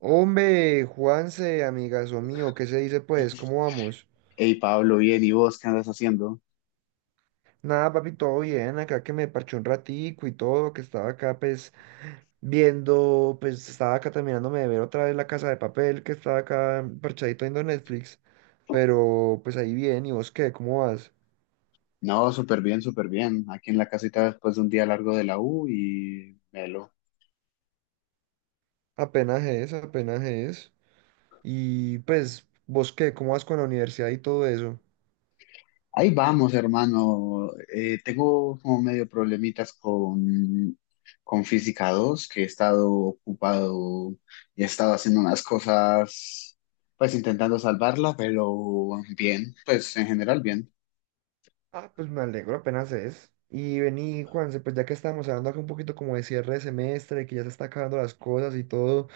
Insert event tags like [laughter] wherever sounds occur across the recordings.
Hombre, Juanse, amigazo mío, ¿qué se dice pues? ¿Cómo vamos? Hey Pablo, bien, ¿y vos qué andas haciendo? Nada, papi, todo bien, acá que me parché un ratico y todo, que estaba acá pues viendo, pues estaba acá terminándome de ver otra vez La Casa de Papel, que estaba acá parchadito viendo Netflix, pero pues ahí bien, ¿y vos qué? ¿Cómo vas? No, súper bien, súper bien. Aquí en la casita después de un día largo de la U y melo. Apenas es, apenas es. Y pues, ¿vos qué? ¿Cómo vas con la universidad y todo eso? Ahí vamos, hermano. Tengo como medio problemitas con Física dos, que he estado ocupado y he estado haciendo unas cosas, pues intentando salvarla, pero bien, pues en general bien. Ah, pues me alegro, apenas es. Y vení, Juanse, pues ya que estamos hablando acá un poquito como de cierre de semestre, que ya se está acabando las cosas y todo,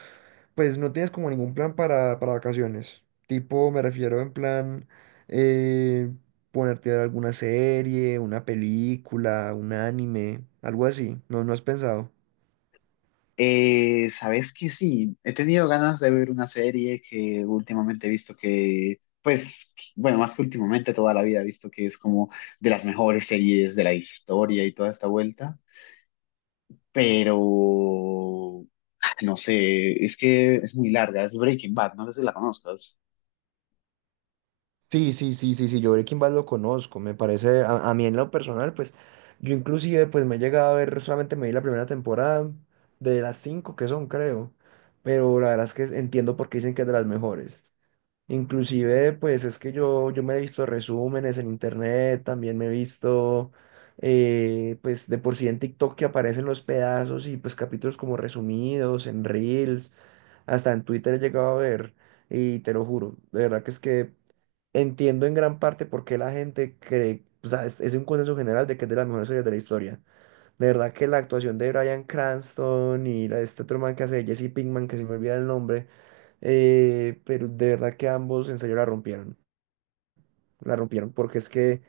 pues no tienes como ningún plan para vacaciones. Tipo, me refiero en plan eh, ponerte a ver alguna serie, una película, un anime, algo así. No, no has pensado. Sabes que sí, he tenido ganas de ver una serie que últimamente he visto que bueno, más que últimamente, toda la vida he visto que es como de las mejores series de la historia y toda esta vuelta, pero no sé, es que es muy larga, es Breaking Bad, no sé si la conozcas. Sí, sí, sí, sí, sí, yo Breaking Bad lo conozco, me parece, a mí en lo personal, pues, yo inclusive, pues, me he llegado a ver, solamente me vi la primera temporada de las cinco que son, creo, pero la verdad es que entiendo por qué dicen que es de las mejores. Inclusive, pues, es que yo me he visto resúmenes en internet, también me he visto, pues, de por sí en TikTok que aparecen los pedazos y, pues, capítulos como resumidos, en Reels, hasta en Twitter he llegado a ver. Y te lo juro, de verdad que es que entiendo en gran parte por qué la gente cree, o sea, es un consenso general de que es de las mejores series de la historia. De verdad que la actuación de Bryan Cranston y la, de este otro man que hace de Jesse Pinkman, que se me olvida el nombre, pero de verdad que ambos en serio la rompieron. La rompieron porque es que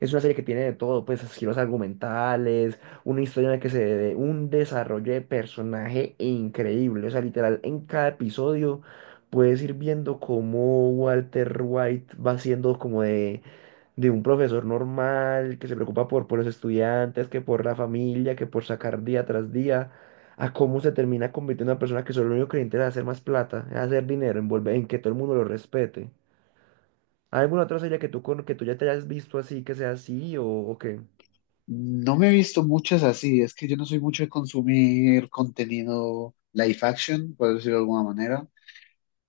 es una serie que tiene de todo, pues giros argumentales, una historia en la que se dé un desarrollo de personaje increíble. O sea, literal, en cada episodio puedes ir viendo cómo Walter White va siendo como de un profesor normal que se preocupa por los estudiantes, que por la familia, que por sacar día tras día, a cómo se termina convirtiendo en una persona que solo lo único que le interesa es hacer más plata, es hacer dinero, en volver- en que todo el mundo lo respete. ¿Hay alguna otra serie que tú, con- que tú ya te hayas visto así, que sea así o qué? No me he visto muchas así, es que yo no soy mucho de consumir contenido live action, por decirlo de alguna manera.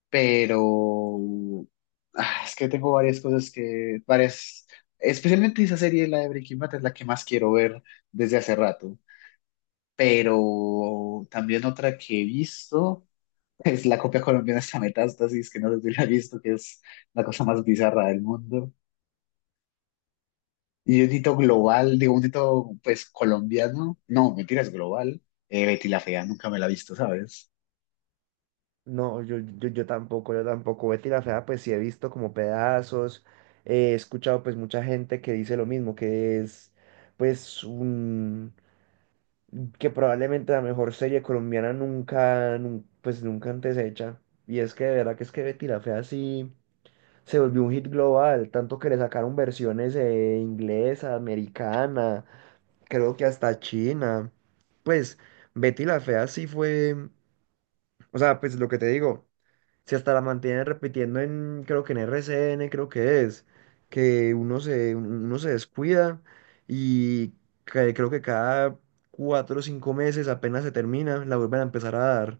Pero es que tengo varias cosas que varias, especialmente esa serie, la de Breaking Bad, es la que más quiero ver desde hace rato, pero también otra que he visto [laughs] es la copia colombiana de esta, Metástasis, que no sé si la he visto, que es la cosa más bizarra del mundo. Y un hito global, digo, un hito pues colombiano, no, mentira, es global. Betty la Fea nunca me la he visto, ¿sabes? No, yo tampoco, yo tampoco. Betty la Fea, pues sí he visto como pedazos, he escuchado pues mucha gente que dice lo mismo, que es pues un, que probablemente la mejor serie colombiana nunca, nun- pues nunca antes hecha. Y es que de verdad que es que Betty la Fea sí se volvió un hit global, tanto que le sacaron versiones inglesa, americana. Creo que hasta China. Pues Betty la Fea sí fue, o sea, pues lo que te digo, si hasta la mantienen repitiendo en, creo que en RCN, creo que es, que uno se descuida y que- creo que cada cuatro o cinco meses apenas se termina, la vuelven a empezar a dar.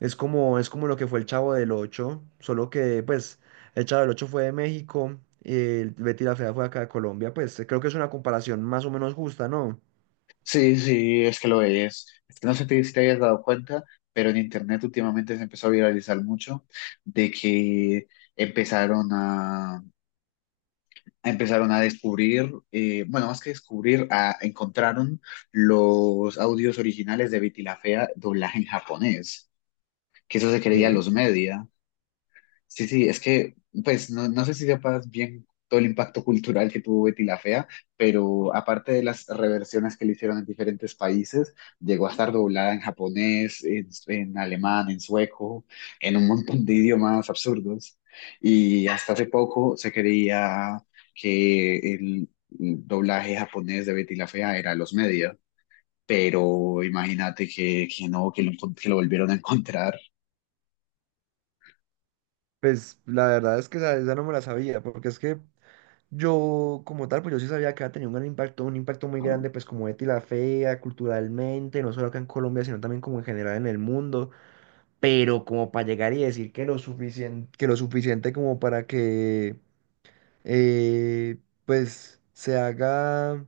Es como lo que fue el Chavo del Ocho, solo que pues el Chavo del Ocho fue de México y el Betty la Fea fue acá de Colombia, pues creo que es una comparación más o menos justa, ¿no? Sí, sí, es que lo es. Es que no sé si te hayas dado cuenta, pero en internet últimamente se empezó a viralizar mucho de que empezaron a, empezaron a descubrir, bueno, más que descubrir, a, encontraron los audios originales de Betty la Fea doblaje en japonés, que eso se creía ¿Qué? los media. Sí, sí, es que, pues, no, no sé si sepas bien todo el impacto cultural que tuvo Betty la Fea, pero aparte de las reversiones que le hicieron en diferentes países, llegó a estar doblada en japonés, en alemán, en sueco, en un montón de idiomas absurdos. Y hasta hace poco se creía que el doblaje japonés de Betty la Fea era los medios, pero imagínate que no, que lo volvieron a encontrar. Pues la verdad es que esa no me la sabía, porque es que yo como tal, pues yo sí sabía que había tenido un gran impacto, un impacto muy grande, pues como Betty la Fea, culturalmente, no solo acá en Colombia, sino también como en general en el mundo, pero como para llegar y decir que lo suficiente como para que eh, pues se haga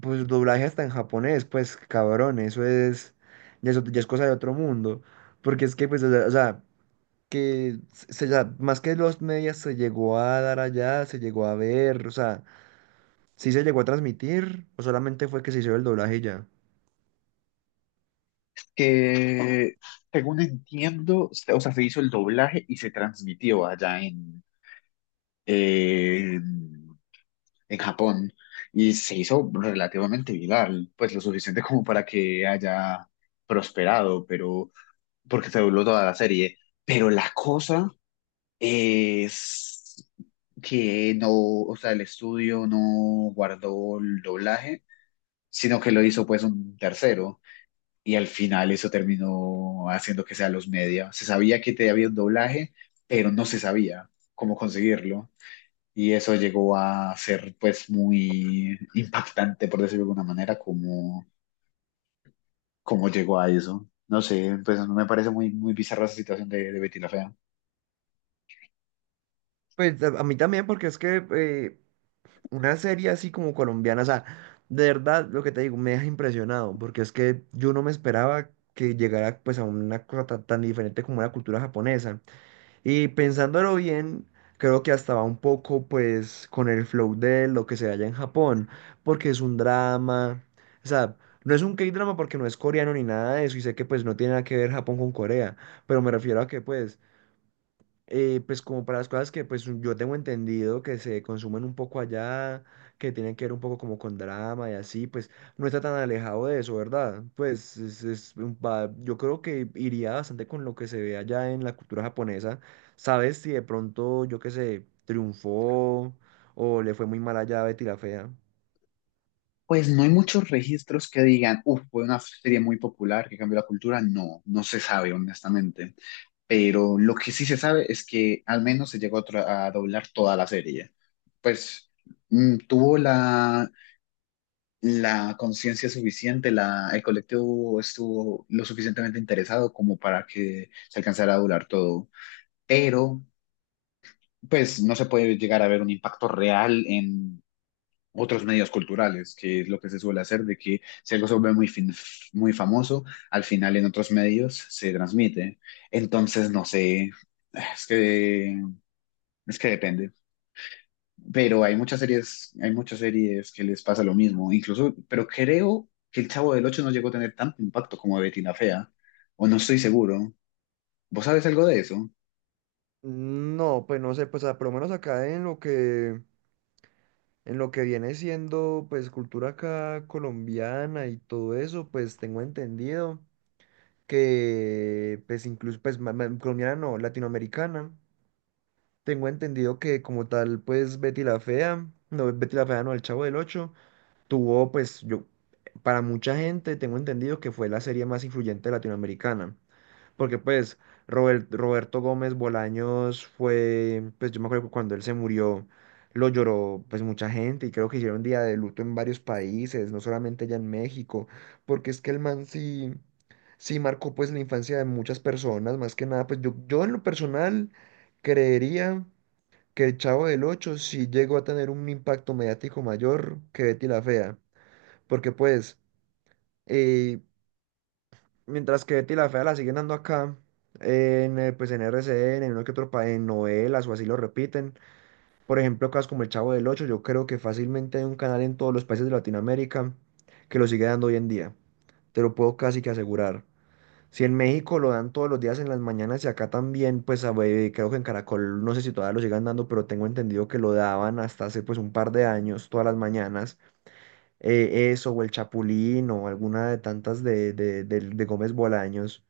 pues doblaje hasta en japonés, pues cabrón, eso es, ya es, ot- ya es cosa de otro mundo, porque es que pues, o sea, que se la- más que los medias se llegó a dar allá, se llegó a ver, o sea, sí se llegó a transmitir, o solamente fue que se hizo el doblaje y ya. Que según entiendo, o sea, se hizo el doblaje y se transmitió allá en, en Japón y se hizo relativamente viral, pues lo suficiente como para que haya prosperado, pero porque se dobló toda la serie. Pero la cosa es que no, o sea, el estudio no guardó el doblaje, sino que lo hizo pues un tercero. Y al final eso terminó haciendo que sea los media. Se sabía que te había un doblaje, pero no se sabía cómo conseguirlo. Y eso llegó a ser pues muy impactante, por decirlo de alguna manera, cómo llegó a eso. No sé, pues me parece muy, muy bizarra esa situación de Betty la Fea. Pues a mí también, porque es que una serie así como colombiana, o sea, de verdad lo que te digo, me deja impresionado, porque es que yo no me esperaba que llegara pues a una cosa tan, tan diferente como la cultura japonesa. Y pensándolo bien, creo que hasta va un poco pues con el flow de lo que se halla en Japón, porque es un drama, o sea, no es un K-drama porque no es coreano ni nada de eso, y sé que pues no tiene nada que ver Japón con Corea, pero me refiero a que pues pues como para las cosas que pues yo tengo entendido que se consumen un poco allá, que tienen que ver un poco como con drama y así, pues no está tan alejado de eso, ¿verdad? Pues es un pa- yo creo que iría bastante con lo que se ve allá en la cultura japonesa. ¿Sabes si de pronto, yo qué sé, triunfó o le fue muy mal allá a Betty la Fea? Pues no hay muchos registros que digan, uff, fue una serie muy popular que cambió la cultura. No, no se sabe, honestamente. Pero lo que sí se sabe es que al menos se llegó a, a doblar toda la serie. Pues mm, tuvo la conciencia suficiente, la, el colectivo estuvo lo suficientemente interesado como para que se alcanzara a doblar todo, pero pues no se puede llegar a ver un impacto real en otros medios culturales, que es lo que se suele hacer, de que si algo se vuelve muy famoso, al final en otros medios se transmite. Entonces, no sé, es que Es que depende, pero hay muchas series que les pasa lo mismo, incluso, pero creo que El Chavo del Ocho no llegó a tener tanto impacto como Betty la Fea, o no estoy seguro. ¿Vos sabes algo de eso? No, pues no sé, pues a- por lo menos acá en lo que viene siendo pues cultura acá colombiana y todo eso, pues tengo entendido que pues incluso pues ma- ma- colombiana no, latinoamericana. Tengo entendido que como tal pues Betty la Fea, no Betty la Fea no, El Chavo del Ocho, tuvo pues yo, para mucha gente tengo entendido que fue la serie más influyente latinoamericana. Porque pues Robert- Roberto Gómez Bolaños fue, pues yo me acuerdo que cuando él se murió, lo lloró pues mucha gente y creo que hicieron día de luto en varios países, no solamente allá en México, porque es que el man sí, sí marcó pues la infancia de muchas personas, más que nada, pues yo en lo personal creería que el Chavo del Ocho sí llegó a tener un impacto mediático mayor que Betty la Fea, porque pues... eh, mientras que Betty la Fea la siguen dando acá, en, pues en RCN, en uno que otro pa- en novelas o así lo repiten. Por ejemplo, cosas como El Chavo del Ocho, yo creo que fácilmente hay un canal en todos los países de Latinoamérica que lo sigue dando hoy en día. Te lo puedo casi que asegurar. Si en México lo dan todos los días en las mañanas y acá también, pues a ver, creo que en Caracol, no sé si todavía lo sigan dando, pero tengo entendido que lo daban hasta hace pues un par de años, todas las mañanas. Eso, o El Chapulín, o alguna de tantas de, del- de Gómez Bolaños.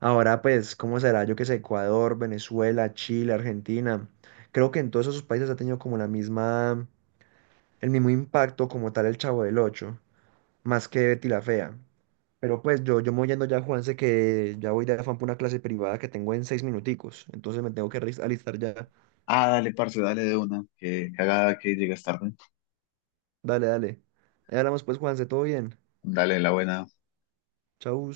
Ahora, pues, ¿cómo será? Yo que sé, Ecuador, Venezuela, Chile, Argentina. Creo que en todos esos países ha tenido como la misma, el mismo impacto como tal el Chavo del Ocho, más que Betty la Fea. Pero pues yo me voy yendo ya, Juanse, que ya voy de afán por una clase privada que tengo en seis minuticos. Entonces me tengo que alis- alistar ya. Ah, dale, parce, dale de una, que cagada que llegas tarde. Dale, dale. Ahí hablamos pues, Juanse, todo bien. Dale la buena. Chau.